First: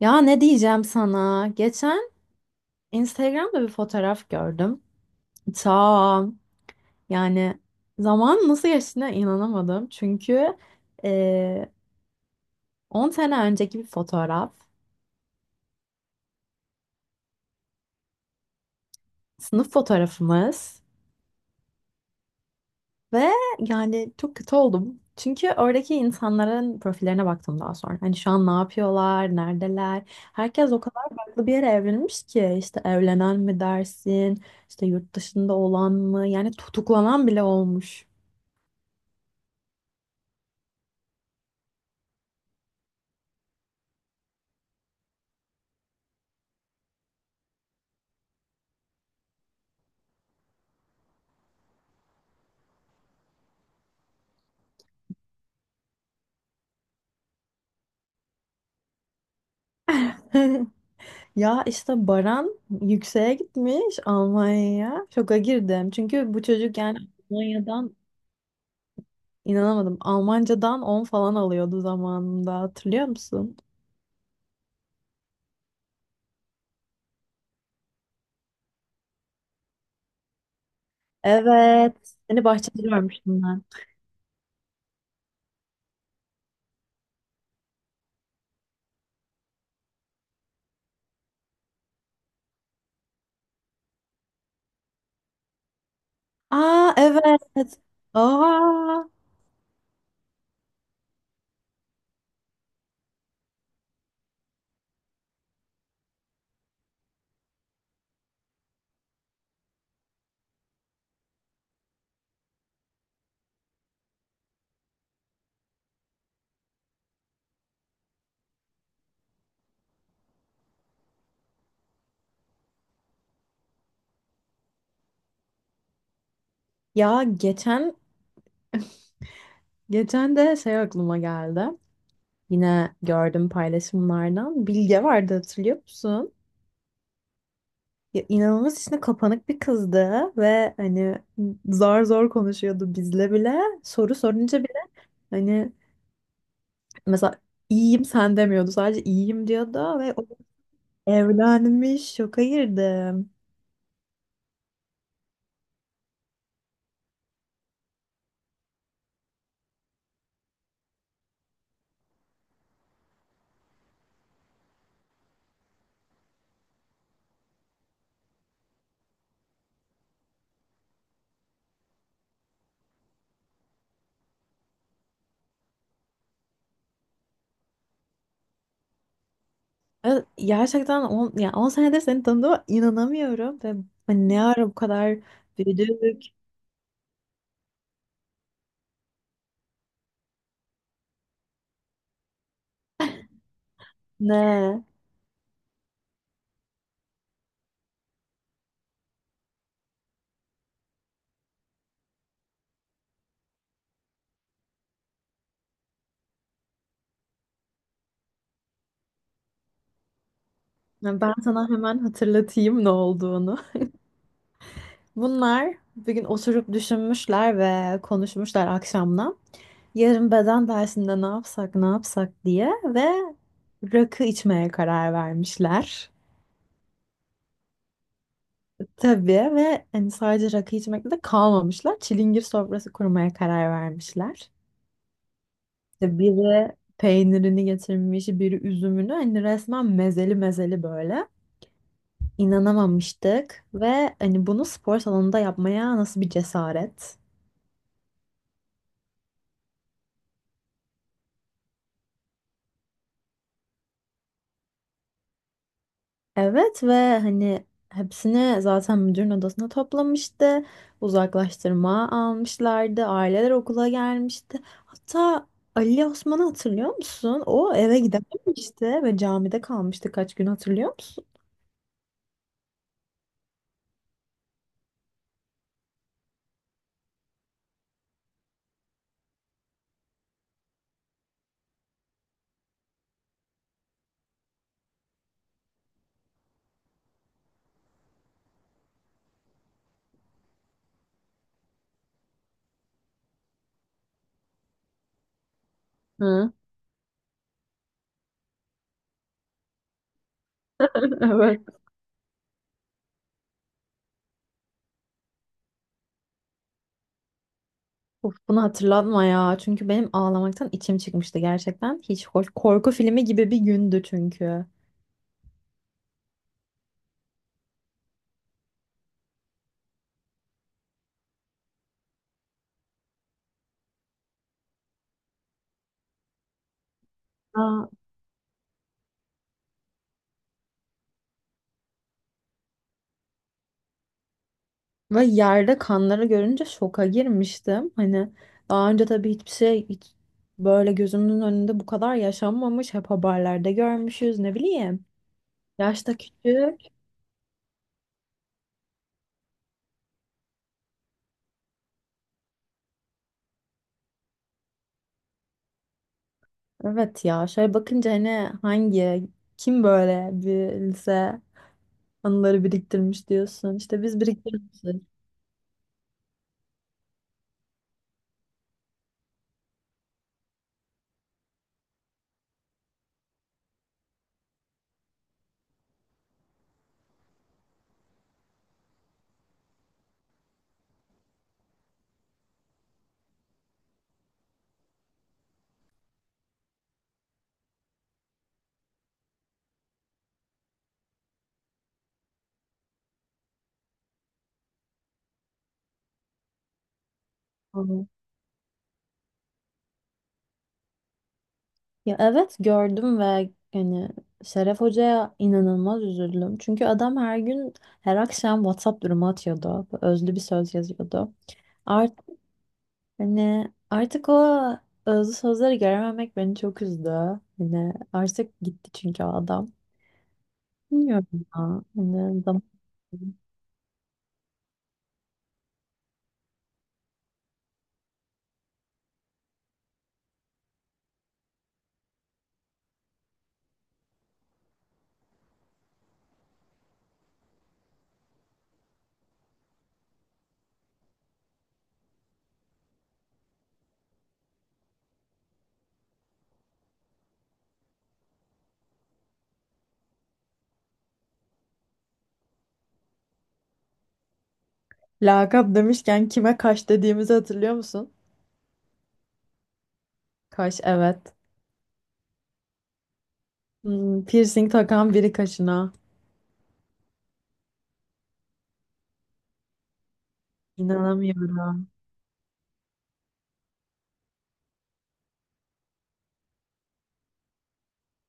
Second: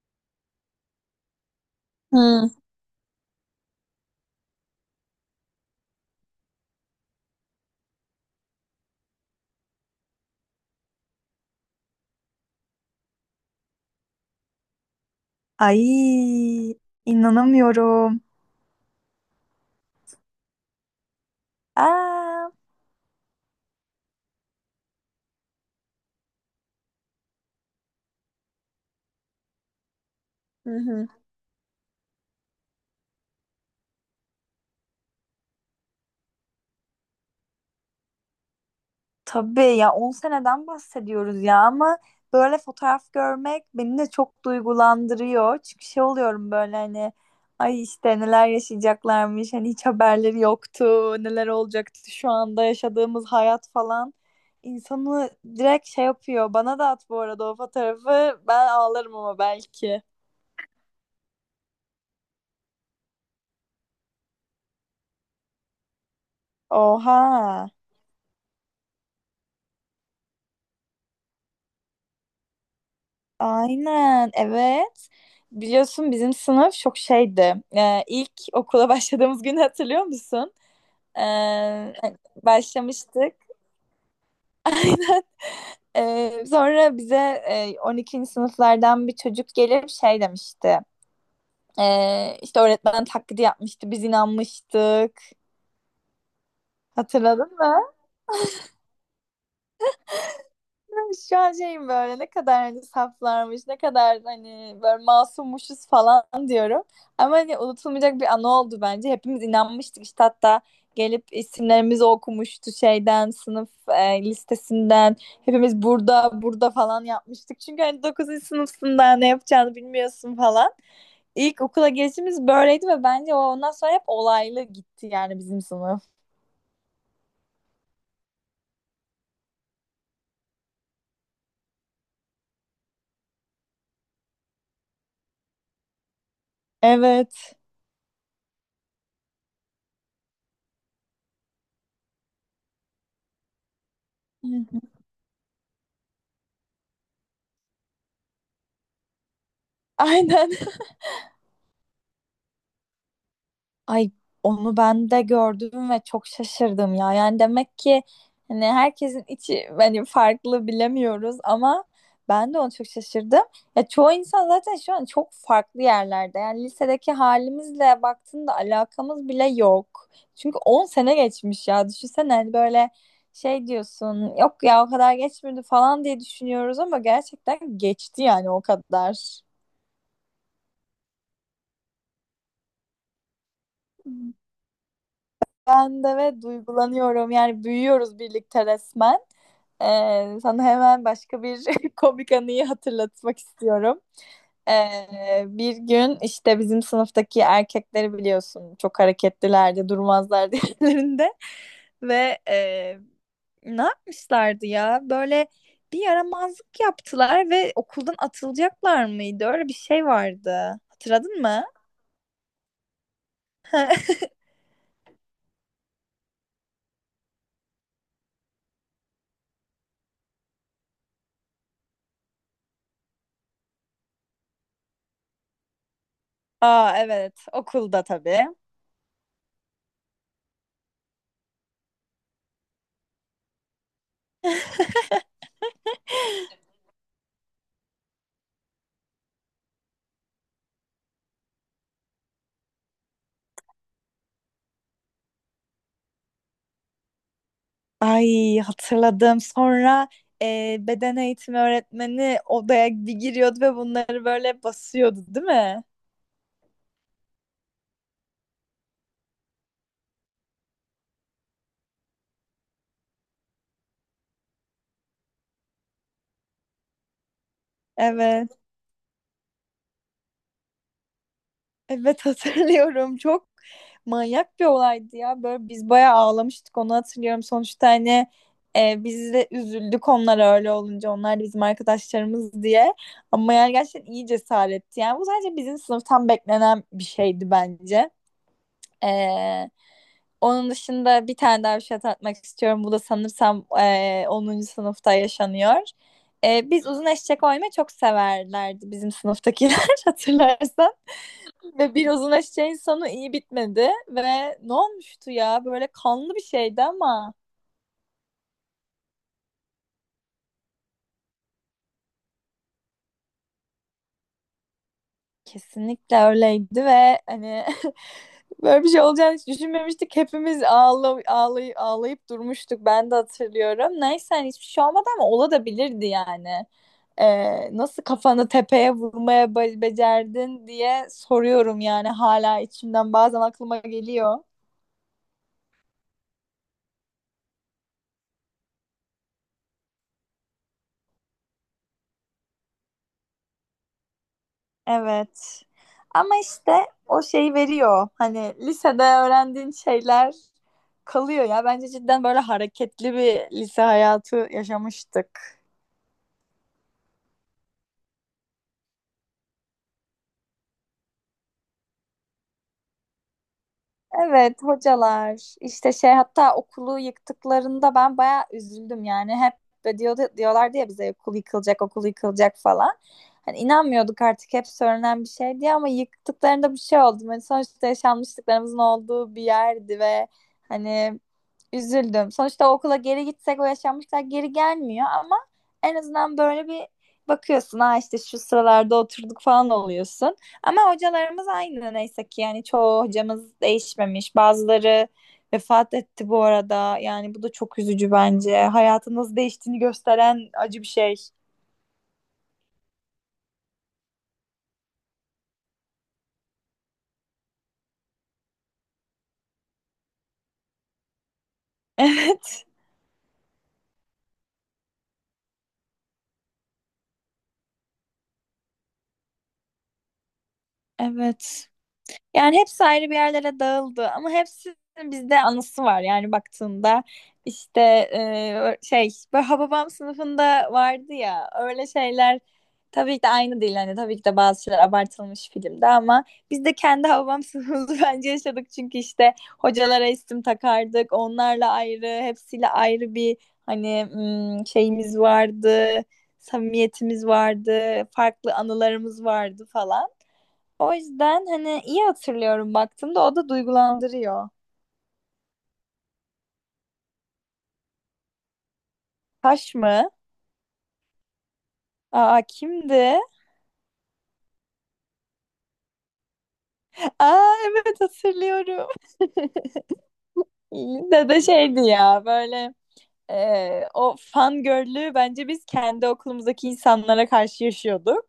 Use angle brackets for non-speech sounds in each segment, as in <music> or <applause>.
Ya ne diyeceğim sana? Geçen Hı. Instagram'da bir fotoğraf gördüm. Ta yani Zaman nasıl geçtiğine inanamadım. Çünkü e, 10 sene önceki bir fotoğraf. Ay inanamıyorum. Sınıf fotoğrafımız. Aa. Ve yani Çok kötü oldum. Çünkü oradaki insanların profillerine baktım daha sonra. Hani şu an ne yapıyorlar, neredeler? Hı Herkes o kadar hı. farklı bir yere evlenmiş ki. İşte evlenen mi dersin, İşte yurt dışında olan mı? Yani tutuklanan bile olmuş. Tabii ya, 10 seneden bahsediyoruz ya, ama böyle fotoğraf görmek beni de çok duygulandırıyor. Çünkü şey oluyorum böyle hani, ay işte neler yaşayacaklarmış, hani hiç haberleri yoktu neler olacaktı şu anda yaşadığımız hayat falan. İnsanı direkt şey yapıyor. Bana da at bu arada o fotoğrafı, ben ağlarım ama belki. <laughs> Ya işte Baran yükseğe gitmiş Almanya'ya. Şoka girdim. Çünkü bu çocuk yani Oha. Almanya'dan inanamadım. Almancadan 10 falan alıyordu zamanında. Hatırlıyor musun? Aynen, evet. Biliyorsun bizim sınıf çok şeydi. İlk okula <laughs> başladığımız günü hatırlıyor musun? Ee, Evet. Seni bahçede Başlamıştık. görmüştüm ben. <laughs> Aynen. Sonra bize 12. sınıflardan bir çocuk gelip şey demişti. İşte öğretmen taklidi yapmıştı, biz inanmıştık. Aa, Hatırladın evet. mı? Aa. <laughs> Şu an şeyim böyle, ne kadar hani saflarmış, ne kadar hani böyle masummuşuz falan diyorum. Ama hani unutulmayacak bir anı oldu bence. Hepimiz inanmıştık işte, hatta gelip isimlerimizi okumuştu şeyden, sınıf listesinden. Hepimiz burada, burada falan yapmıştık. Çünkü hani dokuzuncu sınıfsın, ne yapacağını bilmiyorsun falan. İlk okula gelişimiz böyleydi ve bence o, ondan sonra hep olaylı gitti yani bizim sınıf. Ya geçen de şey aklıma geldi. Yine gördüm paylaşımlardan. Bilge vardı, hatırlıyor musun? Evet. Ya inanılmaz içine kapanık bir kızdı ve hani zar zor konuşuyordu bizle bile. Soru sorunca bile <laughs> hani mesela iyiyim sen demiyordu. Sadece iyiyim diyordu ve o Aynen. evlenmiş. Şoka girdim. Ay, onu ben de gördüm ve çok şaşırdım ya. Yani demek ki hani herkesin içi hani farklı, bilemiyoruz, ama ben de onu çok şaşırdım. Ya, çoğu insan zaten şu an çok farklı yerlerde. Yani lisedeki halimizle baktığında alakamız bile yok. Çünkü 10 sene geçmiş ya. Düşünsene hani böyle şey diyorsun. Yok ya, o kadar geçmedi falan diye düşünüyoruz ama gerçekten geçti yani o kadar. Evet, gerçekten 10, ya 10 senedir seni tanıdığıma inanamıyorum ve hani ne ara bu kadar Ben de, büyüdük. ve duygulanıyorum. Yani büyüyoruz birlikte resmen. Sana hemen başka bir <laughs> komik anıyı hatırlatmak istiyorum. Ne. Bir gün işte bizim sınıftaki erkekleri biliyorsun, çok hareketlilerdi, durmazlardı <laughs> yerlerinde. Ve ne yapmışlardı ya? Böyle bir yaramazlık yaptılar ve okuldan atılacaklar mıydı? Öyle bir şey vardı. Yani ben Hatırladın mı? sana hemen hatırlatayım ne olduğunu. Bunlar bugün oturup düşünmüşler ve konuşmuşlar akşamdan. Yarın beden dersinde ne yapsak ne yapsak diye ve rakı içmeye karar vermişler. Aa, evet, okulda tabii. Tabii ve hani sadece rakı içmekle de kalmamışlar. Çilingir sofrası kurmaya karar vermişler. İşte biri peynirini getirmiş, biri üzümünü. Hani resmen mezeli mezeli böyle. İnanamamıştık ve hani bunu spor salonunda yapmaya nasıl bir cesaret? Ay, hatırladım. Sonra beden eğitimi öğretmeni odaya bir giriyordu ve bunları böyle basıyordu, değil mi? Evet ve hani hepsini zaten müdürün odasına toplamıştı. Uzaklaştırma almışlardı. Aileler okula gelmişti. Hatta Ali Osman'ı hatırlıyor musun? O eve Evet. gidememişti ve camide kalmıştı kaç gün, hatırlıyor musun? Evet, <laughs> hatırlıyorum. Çok manyak bir olaydı ya. Böyle biz bayağı ağlamıştık, onu hatırlıyorum. Sonuçta hani biz de üzüldük onlara öyle olunca. Onlar da bizim arkadaşlarımız diye. Ama yani gerçekten iyi cesaretti. Yani bu sadece bizim sınıftan beklenen bir şeydi bence. Ee, Onun dışında bir tane daha bir şey hatırlatmak istiyorum. Bu da sanırsam 10. sınıfta yaşanıyor. Hı, Biz uzun eşek oynamayı çok severlerdi bizim sınıftakiler <laughs> hatırlarsan. <laughs> evet. Ve bir uzun eşeğin sonu iyi bitmedi ve ne olmuştu ya, böyle kanlı bir şeydi ama. Of, bunu hatırlatma ya. Çünkü benim ağlamaktan içim çıkmıştı gerçekten. Hiç hoş. Korku filmi gibi bir gündü çünkü. Kesinlikle öyleydi ve hani, <laughs> böyle bir şey olacağını hiç düşünmemiştik. Hepimiz ağlayıp durmuştuk. Ben de hatırlıyorum. Neyse hani, hiçbir şey olmadı ama olabilirdi yani. Aa, Nasıl kafanı tepeye vurmaya be becerdin diye soruyorum yani, hala içimden bazen aklıma geliyor. ve yerde kanları görünce şoka girmiştim. Hani daha önce tabii hiçbir şey hiç böyle gözümün önünde bu kadar yaşanmamış. Hep haberlerde görmüşüz, ne bileyim. Evet. Yaşta Ama işte, küçük. o şeyi veriyor. Hani lisede öğrendiğin şeyler kalıyor ya. Bence cidden böyle hareketli bir lise hayatı yaşamıştık. Evet, ya şöyle bakınca hani hangi kim böyle bir lise anıları biriktirmiş diyorsun. İşte biz Evet, biriktirmişiz. hocalar işte şey, hatta okulu yıktıklarında ben bayağı üzüldüm yani. Hep diyorlardı ya bize, okul yıkılacak, okul yıkılacak falan. Hani inanmıyorduk artık, hep söylenen bir şey diye, ama yıktıklarında bir şey oldu. Hani sonuçta yaşanmışlıklarımızın olduğu bir yerdi ve hani üzüldüm. Sonuçta o okula geri gitsek o yaşanmışlar geri gelmiyor, ama en azından böyle bir bakıyorsun, ha işte şu sıralarda oturduk falan oluyorsun. Ama hocalarımız aynı neyse ki, yani çoğu hocamız değişmemiş. Bazıları vefat etti bu arada. Yani bu da çok üzücü bence. Hayatın nasıl değiştiğini gösteren acı bir şey. <laughs> Ya evet, gördüm ve yani Şeref Hoca'ya inanılmaz üzüldüm. Çünkü adam her gün her akşam WhatsApp durumu atıyordu. Özlü bir söz yazıyordu. Art Evet. Hani artık o özlü sözleri görememek beni çok üzdü. Hani artık gitti çünkü o adam. Bilmiyorum Evet. ya. Hani Yani zam-. hepsi ayrı bir yerlere dağıldı, ama hepsinin bizde anısı var. Yani baktığında işte şey, böyle Hababam sınıfında vardı ya öyle şeyler, tabii ki de aynı değil. Hani tabii ki de bazı şeyler abartılmış filmde, ama biz de kendi Hababam sınıfımızı <laughs> bence yaşadık. Çünkü işte hocalara isim takardık. Onlarla ayrı, hepsiyle ayrı bir hani şeyimiz vardı. Samimiyetimiz vardı, farklı anılarımız vardı falan. O yüzden hani iyi hatırlıyorum, baktığımda o da duygulandırıyor. Lakap demişken kime kaş dediğimizi hatırlıyor musun? Taş mı? Kaş, evet. Aa, kimdi? Hmm, piercing takan biri kaşına. <laughs> Aa, evet, hatırlıyorum. <laughs> Yine de şeydi İnanamıyorum. ya böyle, o fangirl'lüğü bence biz kendi okulumuzdaki insanlara karşı yaşıyorduk.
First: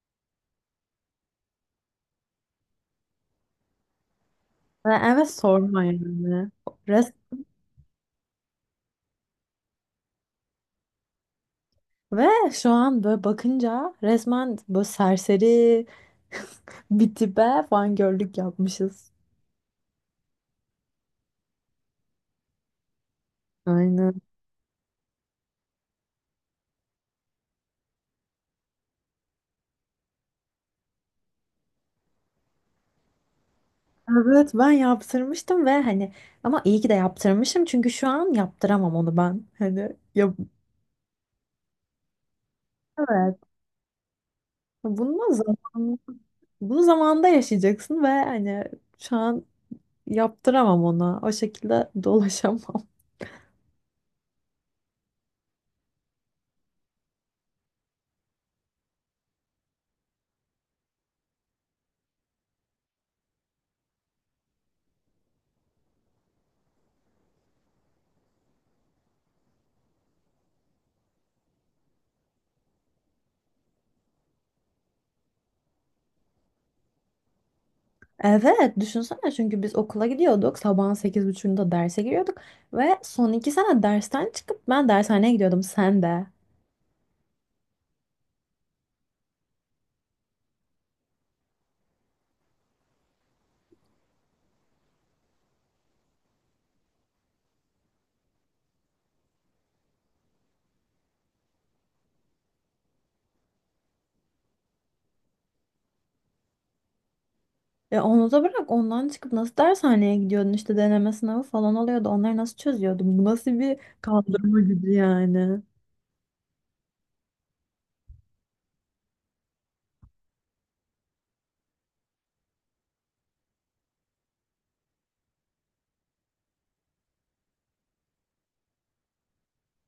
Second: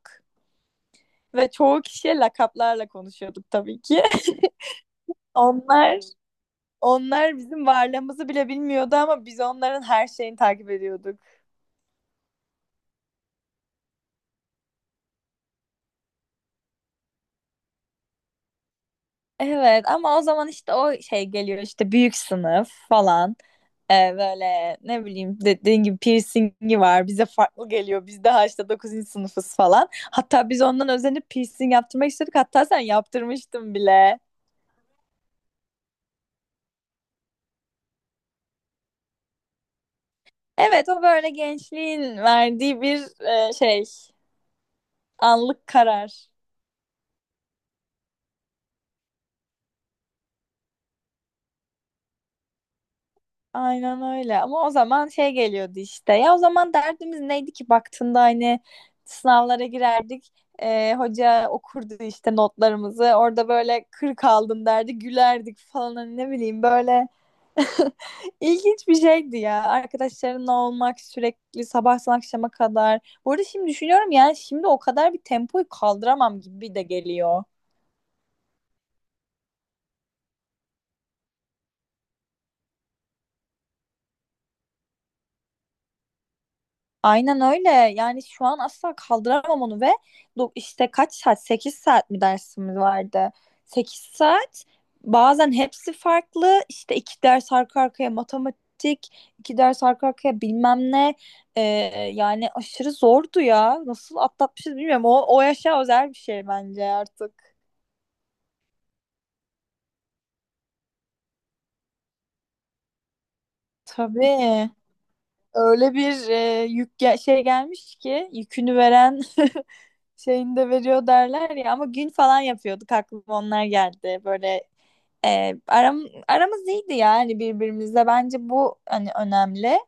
Ve çoğu kişiye lakaplarla konuşuyorduk tabii ki. Ve <laughs> evet, sorma Onlar yani. onlar bizim varlığımızı bile bilmiyordu, ama biz onların her şeyini takip ediyorduk. Ve şu an böyle bakınca resmen böyle serseri <laughs> bir tipe fangirllik yapmışız. Evet, ama o zaman işte o şey geliyor, işte büyük sınıf falan. Aynen. Böyle, ne bileyim, dediğin gibi piercingi var, bize farklı geliyor, biz daha işte 9. sınıfız falan. Hatta biz ondan özenip piercing yaptırmak istedik, hatta sen yaptırmıştın bile. Evet, ben yaptırmıştım ve hani ama iyi ki de yaptırmışım çünkü şu an yaptıramam onu ben. Hani yap. Evet, o böyle gençliğin verdiği bir Evet. Şey, Bunu anlık zaman karar. Bunu zamanda yaşayacaksın ve hani şu an yaptıramam ona. O şekilde <laughs> dolaşamam. Aynen öyle, ama o zaman şey geliyordu işte, ya, o zaman derdimiz neydi ki baktığında? Hani sınavlara girerdik, hoca okurdu işte notlarımızı orada, böyle 40 aldım derdi, gülerdik falan, hani ne bileyim, böyle <laughs> ilginç bir şeydi ya, arkadaşlarınla olmak sürekli sabahtan akşama kadar. Bu arada şimdi düşünüyorum yani, şimdi o kadar bir tempoyu kaldıramam gibi de geliyor. Evet, düşünsene çünkü biz okula gidiyorduk. Sabahın 8:30'da derse giriyorduk. Ve son iki sene dersten çıkıp ben dershaneye gidiyordum, sen de. Aynen öyle. Yani şu an asla kaldıramam onu. Ve işte kaç saat? 8 saat mi dersimiz vardı? 8 saat. Bazen hepsi farklı. İşte iki ders arka arkaya matematik, iki ders arka arkaya bilmem ne. Ee, Yani aşırı zordu ya. Nasıl atlatmışız bilmiyorum. O yaşa özel bir şey bence artık. E onu da bırak, ondan çıkıp nasıl dershaneye gidiyordun, işte deneme sınavı falan oluyordu. Onları nasıl çözüyordun? Bu nasıl bir kaldırma Tabii. gücü yani? Öyle bir şey gelmiş ki, yükünü veren <laughs> şeyini de veriyor derler ya, ama gün falan yapıyorduk, aklıma onlar geldi böyle. e, aram, Aramız iyiydi yani birbirimizle, bence bu hani önemli.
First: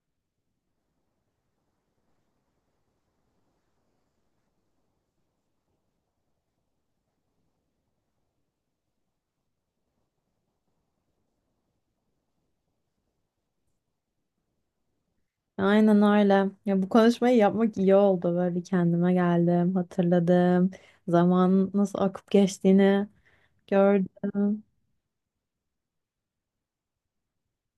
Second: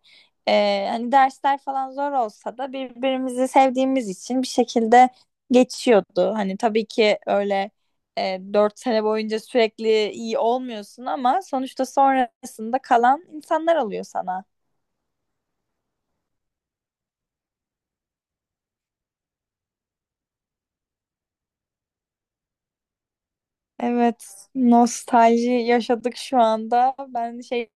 Hani dersler falan zor olsa da, birbirimizi sevdiğimiz için bir şekilde geçiyordu. Hani tabii ki öyle, 4 sene boyunca sürekli iyi olmuyorsun, ama sonuçta sonrasında kalan insanlar oluyor sana. Aynen öyle. Ya bu konuşmayı yapmak iyi oldu. Böyle bir kendime geldim, hatırladım. Zaman nasıl akıp geçtiğini Evet, gördüm. nostalji yaşadık şu anda. Ben şey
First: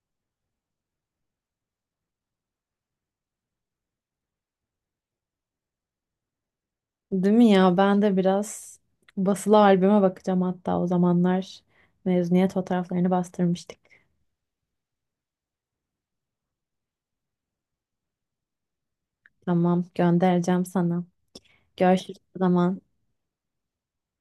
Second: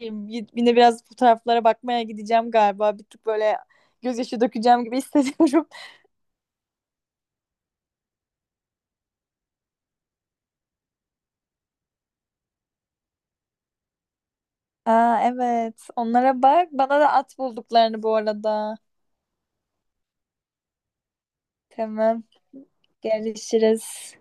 Yine biraz fotoğraflara bakmaya gideceğim galiba. Bir tık böyle gözyaşı dökeceğim gibi hissediyorum. Değil mi ya? Ben de biraz basılı albüme bakacağım, hatta o zamanlar mezuniyet fotoğraflarını bastırmıştık. <laughs> Aa, evet. Onlara bak. Bana da at bulduklarını bu arada. Tamam, göndereceğim sana. Görüşürüz Tamam. o zaman. Görüşürüz.